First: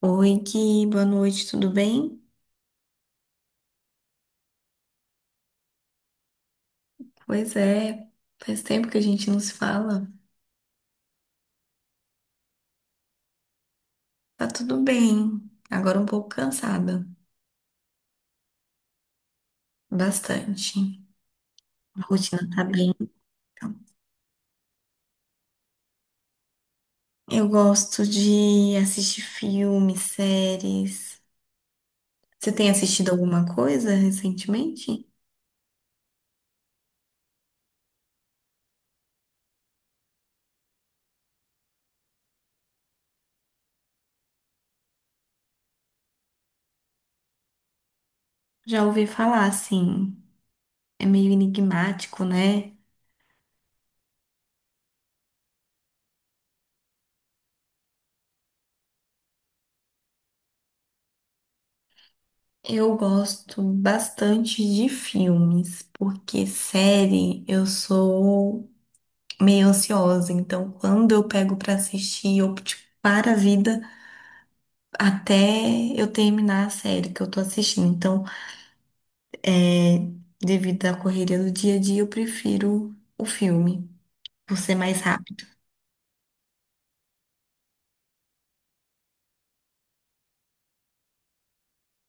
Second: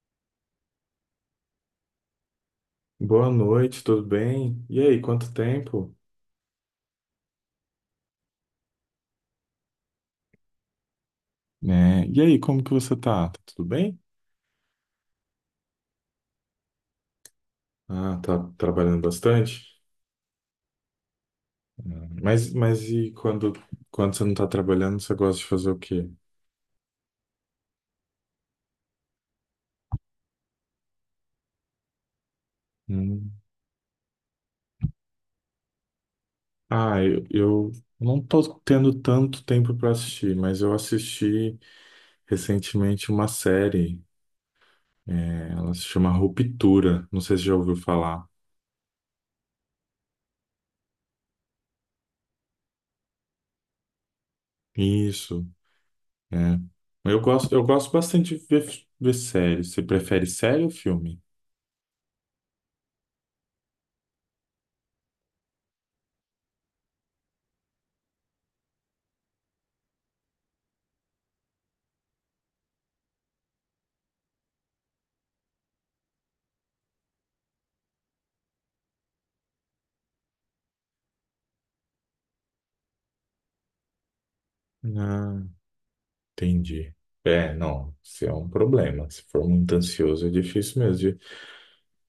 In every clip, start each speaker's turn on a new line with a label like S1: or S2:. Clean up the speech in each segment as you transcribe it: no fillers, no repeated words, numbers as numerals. S1: Oi, Gui, boa noite, tudo bem?
S2: Boa noite, tudo bem? E aí, quanto tempo?
S1: Pois é, faz tempo que a gente não se fala.
S2: Né? E aí, como que você tá? Tá tudo bem?
S1: Tá tudo bem, agora um pouco cansada,
S2: Ah, tá trabalhando bastante?
S1: bastante.
S2: Ah,
S1: A rotina
S2: Mas,
S1: tá
S2: mas
S1: bem,
S2: e quando,
S1: então.
S2: quando você não tá trabalhando, você gosta de fazer o quê?
S1: Eu gosto de assistir filmes, séries. Você tem assistido
S2: Hum.
S1: alguma coisa recentemente?
S2: Ah, eu não tô tendo tanto tempo para assistir, mas eu assisti recentemente uma série, né? Ela se chama Ruptura, não sei se já ouviu falar.
S1: Já ouvi falar, assim, é meio enigmático, né?
S2: Isso, é. Eu gosto bastante de ver, ver séries. Você prefere série ou filme?
S1: Eu gosto bastante de filmes, porque série eu sou meio ansiosa. Então, quando eu pego pra assistir, eu tipo, para a vida até eu terminar a série que eu tô assistindo. Então, é, devido à correria do dia a dia, eu prefiro o filme, por ser mais
S2: Ah,
S1: rápido,
S2: entendi. É, não, isso é um problema. Se for muito ansioso, é difícil mesmo. De...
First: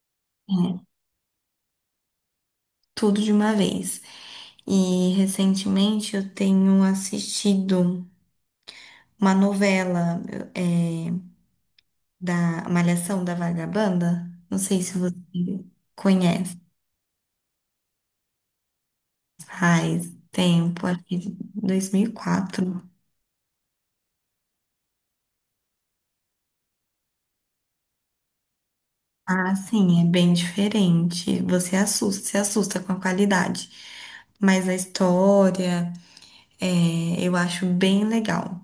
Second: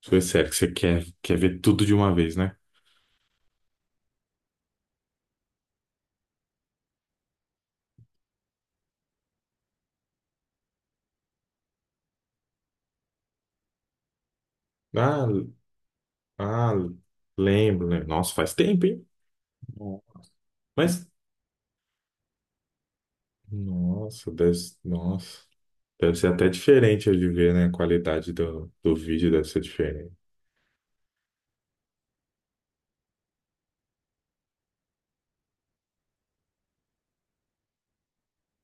S2: Se sério que você
S1: né?
S2: quer, quer ver tudo de uma vez, né?
S1: Tudo de uma vez. E recentemente eu tenho assistido uma novela, é, da Malhação da Vagabanda. Não sei se você
S2: Ah,
S1: conhece.
S2: ah, lembro, né? Nossa, faz tempo, hein? Nossa.
S1: Faz tempo, acho
S2: Mas,
S1: que de 2004.
S2: nossa, deve, nossa, deve ser até diferente de ver, né? A qualidade do vídeo deve
S1: Ah,
S2: ser
S1: sim, é
S2: diferente.
S1: bem diferente. Você se assusta com a qualidade. Mas a história, eu acho bem legal.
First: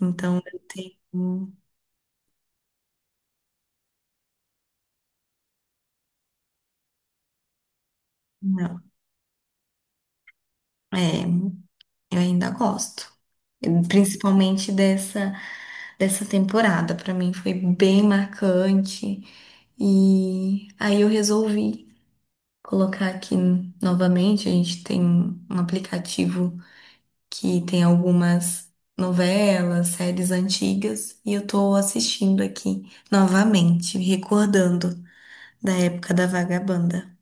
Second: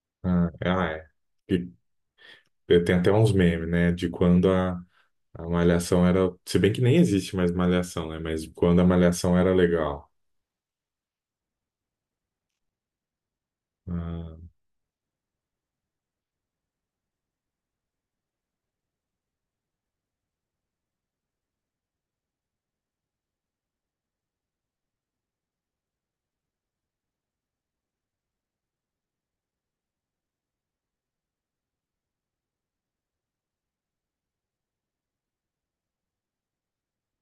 S1: Então,
S2: Ah,
S1: eu
S2: é. Ah,
S1: tenho.
S2: é. E eu tenho até uns memes, né? De quando a Malhação era. Se bem que nem existe mais Malhação, né? Mas
S1: Não,
S2: quando a Malhação era legal.
S1: é, eu ainda gosto.
S2: Ah,
S1: Principalmente dessa temporada. Pra mim foi bem marcante. E aí eu resolvi colocar aqui novamente. A gente tem um aplicativo que tem algumas novelas, séries antigas, e eu tô assistindo aqui novamente, recordando da época da Vagabanda.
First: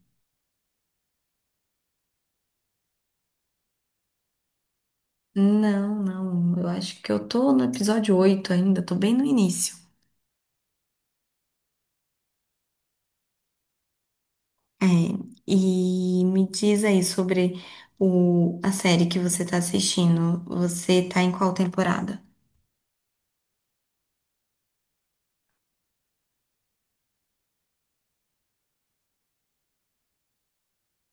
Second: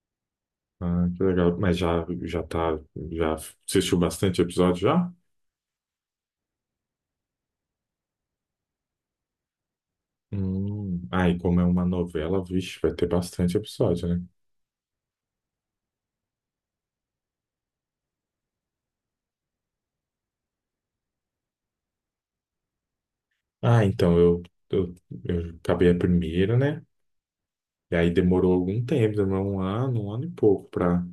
S2: ah, que legal. Mas já, já tá, já assistiu bastante episódio já?
S1: Não, eu acho que eu tô no episódio 8 ainda, tô bem no início.
S2: Hum. Ah, e como é uma novela, vixe, vai ter bastante episódio, né?
S1: É, e me diz aí sobre a série que você tá assistindo. Você tá em qual temporada?
S2: Ah, então eu, eu acabei a primeira, né? E aí demorou algum tempo, demorou um ano e pouco pra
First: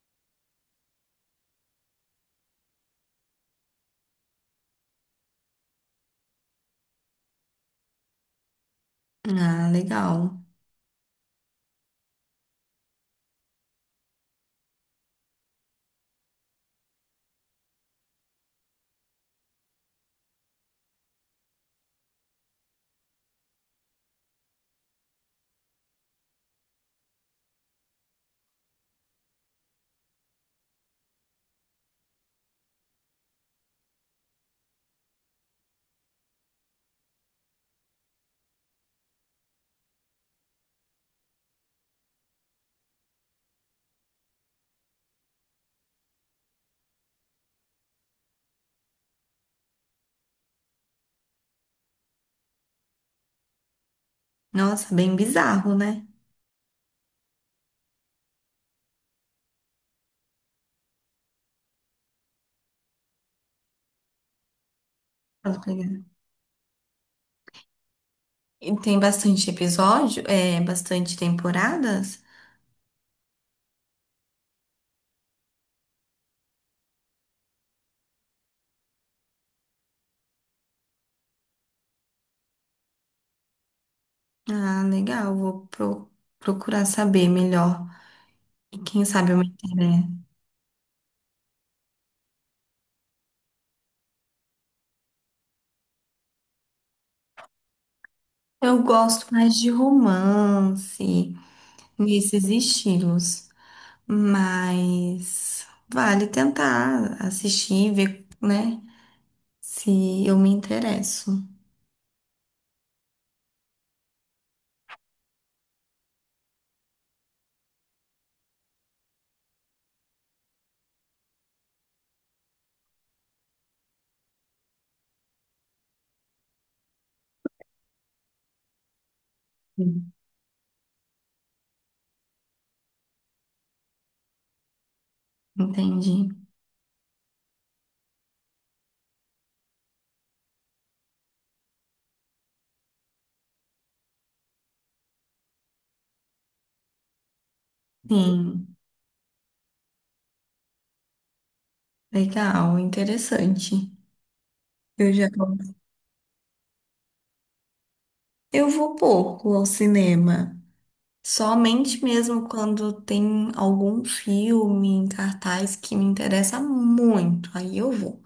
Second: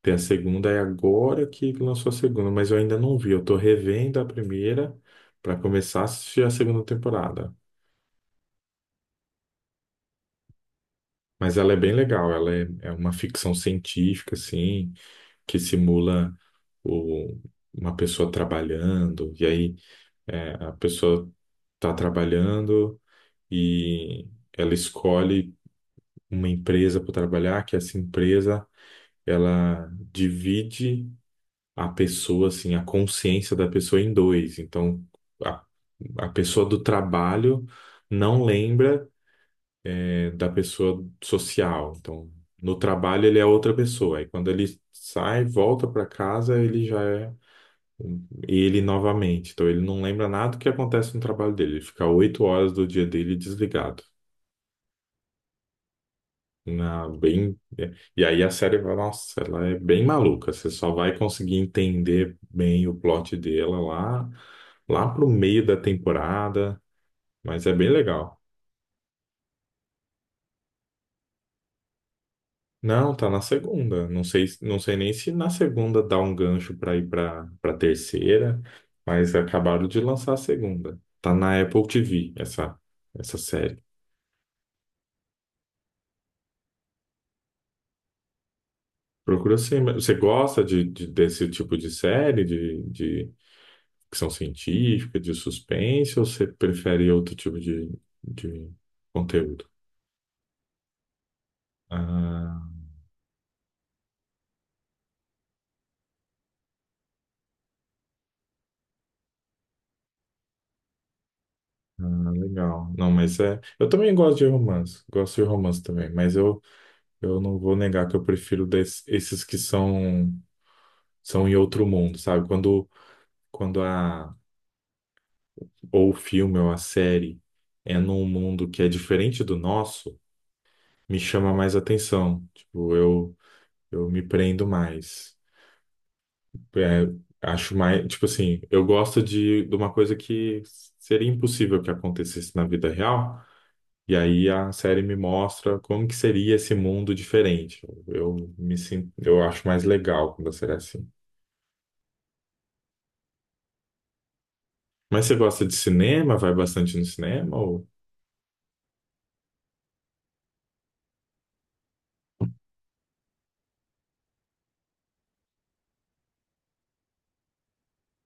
S2: ter a segunda. E agora que lançou a segunda, mas eu ainda não vi. Eu tô revendo a primeira pra começar a assistir a segunda temporada.
S1: Ah, legal.
S2: Mas ela é bem legal, ela é, é uma ficção científica, assim, que simula o- uma pessoa trabalhando, e aí é, a pessoa está trabalhando e ela escolhe uma empresa para trabalhar, que essa empresa ela divide a pessoa, assim, a consciência da pessoa em dois. Então, a, a pessoa do trabalho não lembra é, da pessoa social. Então, no trabalho ele é outra pessoa. Aí quando ele sai, volta para casa, ele já é ele novamente. Então ele não lembra nada do que acontece no trabalho dele. Ele fica oito horas do dia dele desligado.
S1: Nossa, bem bizarro, né?
S2: Na, bem, é, e aí a série vai, nossa, ela é bem maluca. Você só vai conseguir entender bem o plot dela lá, lá pro
S1: Pra
S2: meio da
S1: pegar.
S2: temporada, mas é bem legal.
S1: E tem bastante episódio, é bastante temporada?
S2: Não, tá na segunda. Não sei, não sei nem se na segunda dá um gancho para ir pra para terceira, mas acabaram de lançar a segunda. Tá na Apple TV essa série.
S1: Ah, legal. Procurar saber melhor. E quem sabe eu me
S2: Procura sim, mas você
S1: interesso.
S2: gosta de, desse tipo de série, de ficção científica, de suspense, ou você prefere outro tipo de
S1: Eu gosto mais
S2: conteúdo?
S1: de romance, nesses
S2: Ah,
S1: estilos. Mas vale tentar assistir, ver, né? Se eu me interesso.
S2: legal. Não, mas é, eu também gosto de romance. Gosto de romance também, mas eu não vou negar que eu prefiro esses que são, são em outro mundo, sabe? Quando, quando a, ou o filme ou a série é num mundo que é diferente do
S1: Sim.
S2: nosso, me chama mais atenção. Tipo, eu. Eu me prendo mais.
S1: Entendi.
S2: É, acho mais, tipo assim, eu gosto de uma coisa que seria impossível que acontecesse na vida real, e aí a série me mostra como que seria esse mundo diferente. Eu
S1: Sim,
S2: me sinto, eu acho mais legal quando a série é assim.
S1: legal, interessante. Eu
S2: Mas
S1: já
S2: você gosta de cinema? Vai bastante no cinema ou?
S1: eu vou pouco ao cinema. Somente mesmo quando tem algum filme em cartaz que me interessa muito, aí eu vou.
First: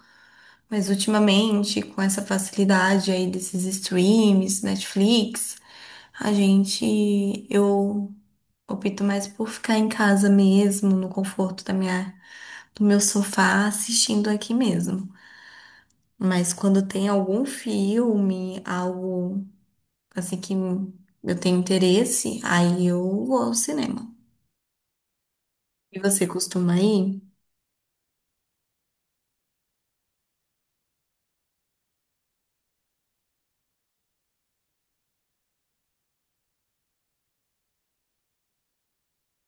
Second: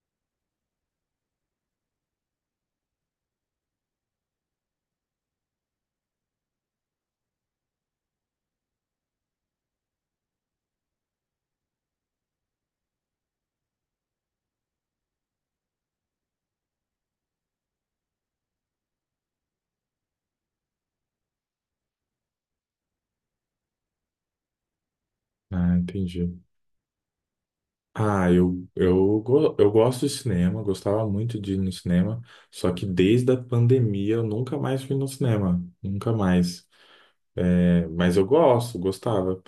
S1: Mas ultimamente, com essa facilidade aí desses streams, Netflix, eu opto mais por ficar em casa mesmo, no conforto do meu sofá, assistindo aqui mesmo. Mas quando tem algum filme, algo assim que eu tenho interesse, aí eu vou ao cinema.
S2: Ah,
S1: E você
S2: entendi.
S1: costuma ir?
S2: Ah, eu, eu gosto de cinema, gostava muito de ir no cinema, só que desde a pandemia eu nunca mais fui no cinema, nunca mais. É, mas eu gosto, gostava.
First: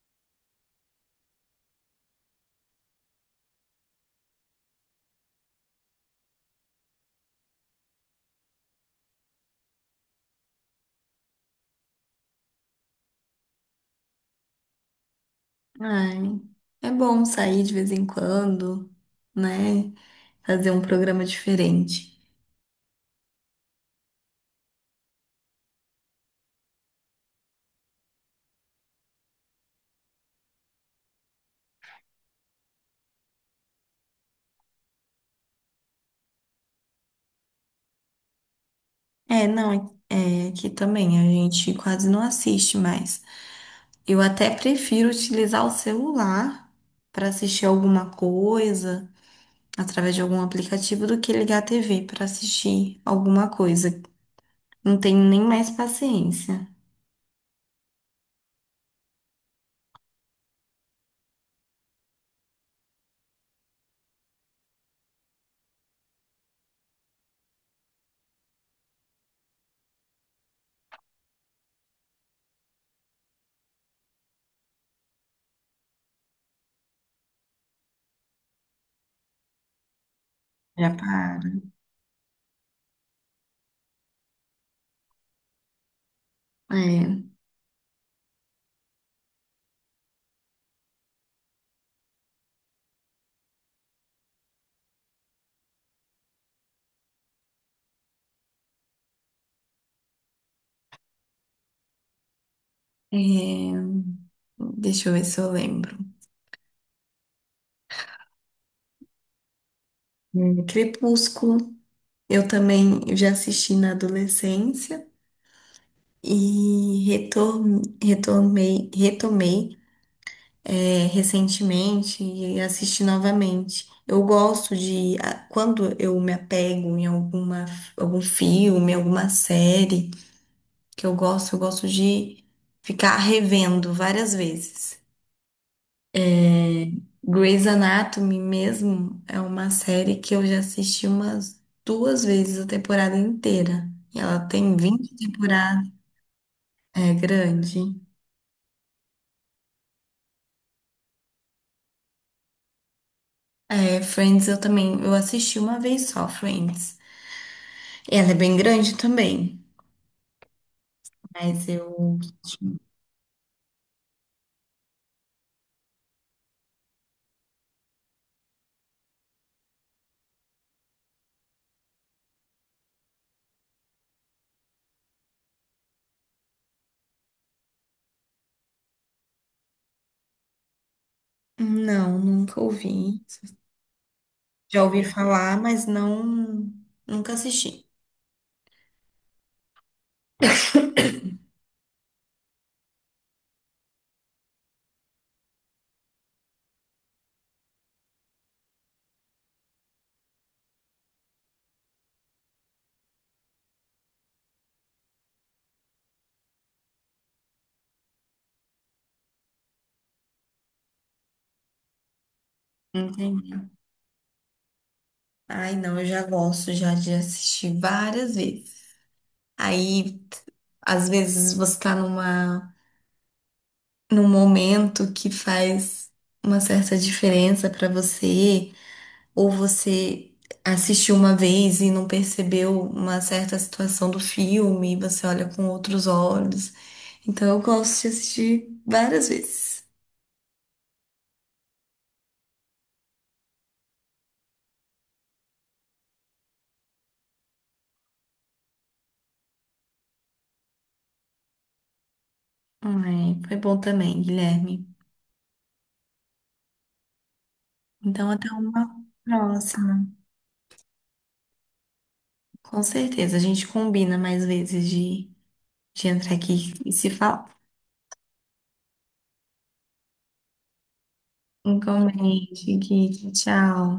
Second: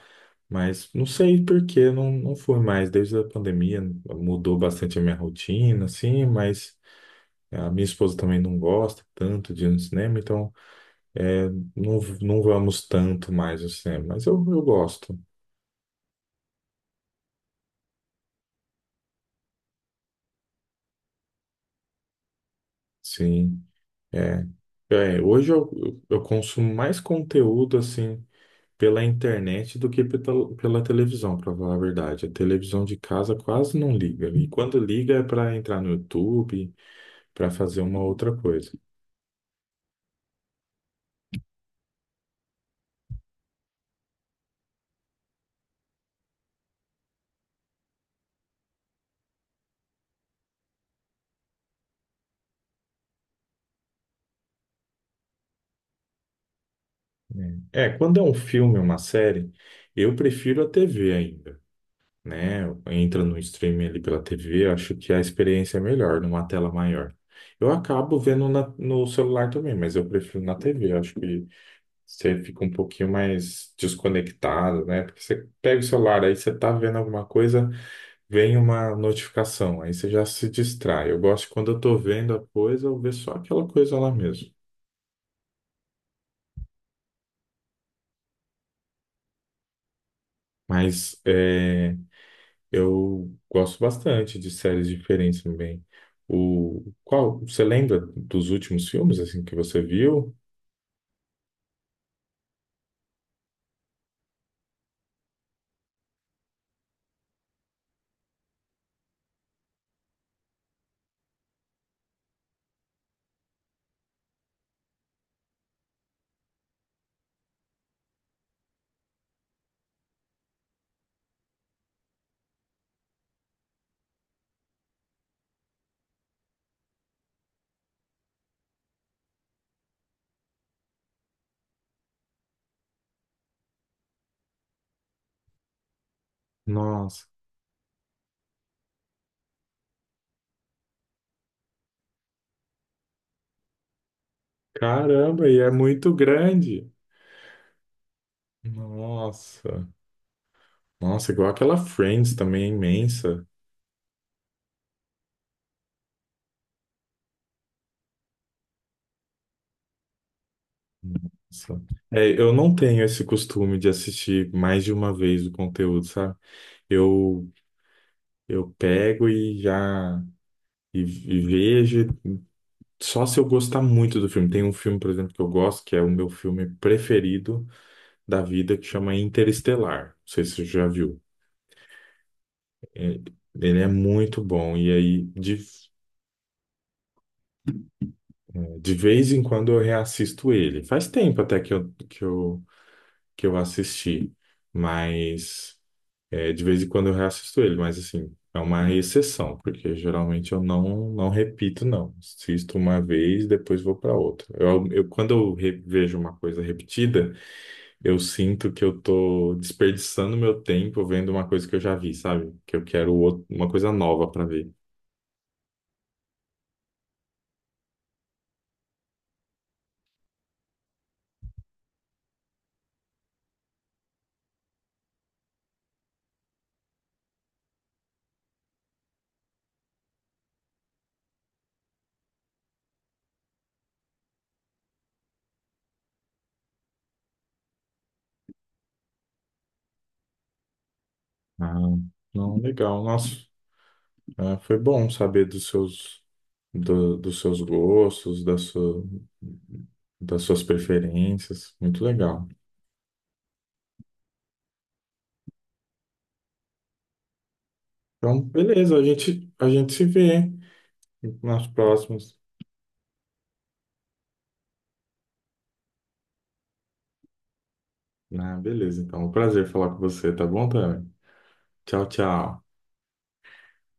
S2: Mas não sei por que não, não fui mais. Desde a pandemia mudou bastante a minha rotina, assim, mas a minha esposa também não gosta tanto de ir no cinema, então é, não, não vamos tanto mais ao cinema. Mas eu gosto,
S1: Ai, é bom sair de vez em quando, né? Fazer um programa diferente.
S2: sim. É, é, hoje eu, eu consumo mais conteúdo, assim, pela internet do que pela, pela televisão, para falar a verdade. A televisão de casa quase não liga. E quando liga é para entrar no YouTube para fazer uma outra coisa.
S1: É, não, é, é que também a gente quase não assiste mais. Eu até prefiro utilizar o celular para assistir alguma coisa através de algum aplicativo do que ligar a TV para assistir alguma coisa. Não tenho nem mais paciência.
S2: Né? É, quando é um filme, uma série, eu prefiro a TV ainda, né? Entra no streaming ali pela TV, acho que a experiência é melhor numa tela maior. Eu acabo vendo no celular também, mas eu prefiro na TV. Acho que você fica um pouquinho mais desconectado, né? Porque você pega o celular, aí você tá vendo alguma coisa, vem uma notificação, aí você já se
S1: Já
S2: distrai. Eu
S1: para.
S2: gosto quando eu tô vendo a coisa, eu ver só aquela coisa lá mesmo.
S1: É,
S2: Mas é, eu gosto bastante de séries diferentes também. O qual você lembra dos últimos filmes assim que você viu?
S1: é, deixa eu ver se eu lembro. Crepúsculo. Eu também já assisti na adolescência e retomei recentemente e assisti novamente. Eu gosto de, ah, quando eu me apego em alguma, algum filme, alguma série que eu gosto de ficar revendo várias vezes.
S2: Nossa,
S1: Grey's Anatomy mesmo é uma série que eu já assisti umas duas vezes a temporada inteira. E ela tem 20
S2: caramba, e é
S1: temporadas.
S2: muito grande.
S1: É grande.
S2: Nossa, nossa, igual aquela Friends também é imensa.
S1: É, Friends eu também, eu assisti uma vez só, Friends. Ela é bem grande também, mas
S2: Nossa.
S1: eu
S2: É, eu não tenho esse costume de assistir mais de uma vez o conteúdo, sabe? Eu eu pego e já e vejo só se eu gostar muito do filme. Tem um filme, por exemplo, que eu gosto, que é o meu filme preferido da vida, que chama Interestelar. Não sei se você já viu.
S1: não, nunca
S2: É,
S1: ouvi.
S2: ele é muito bom
S1: Já
S2: e
S1: ouvi
S2: aí
S1: falar, mas não, nunca assisti.
S2: de vez em quando eu reassisto ele. Faz tempo até que eu assisti, mas é, de vez em quando eu reassisto ele, mas assim, é uma exceção, porque geralmente eu não, não repito, não. Assisto uma vez, depois vou para outra. Eu, quando eu vejo uma coisa repetida, eu sinto que eu tô desperdiçando meu tempo vendo uma coisa que eu já vi, sabe? Que eu quero
S1: Entendi.
S2: uma coisa nova para ver.
S1: Ai, não, eu já gosto já de assistir várias vezes. Aí, às vezes você tá num momento que faz uma certa diferença pra você, ou você assistiu uma vez e não percebeu uma certa situação do filme, e você olha com outros olhos. Então eu gosto de assistir várias vezes.
S2: Ah, não, legal. Nossa, ah, foi bom saber dos seus, dos seus gostos, da sua, das suas preferências. Muito legal.
S1: Ai, foi bom também, Guilherme. Então
S2: Então,
S1: até uma
S2: beleza, a gente se
S1: próxima.
S2: vê nas próximas.
S1: Com certeza, a gente combina mais vezes de entrar aqui e se falar.
S2: Ah, beleza, então. Um prazer falar com você, tá bom, Tami?
S1: Um
S2: Tchau, tchau.
S1: comente, Gui. Tchau.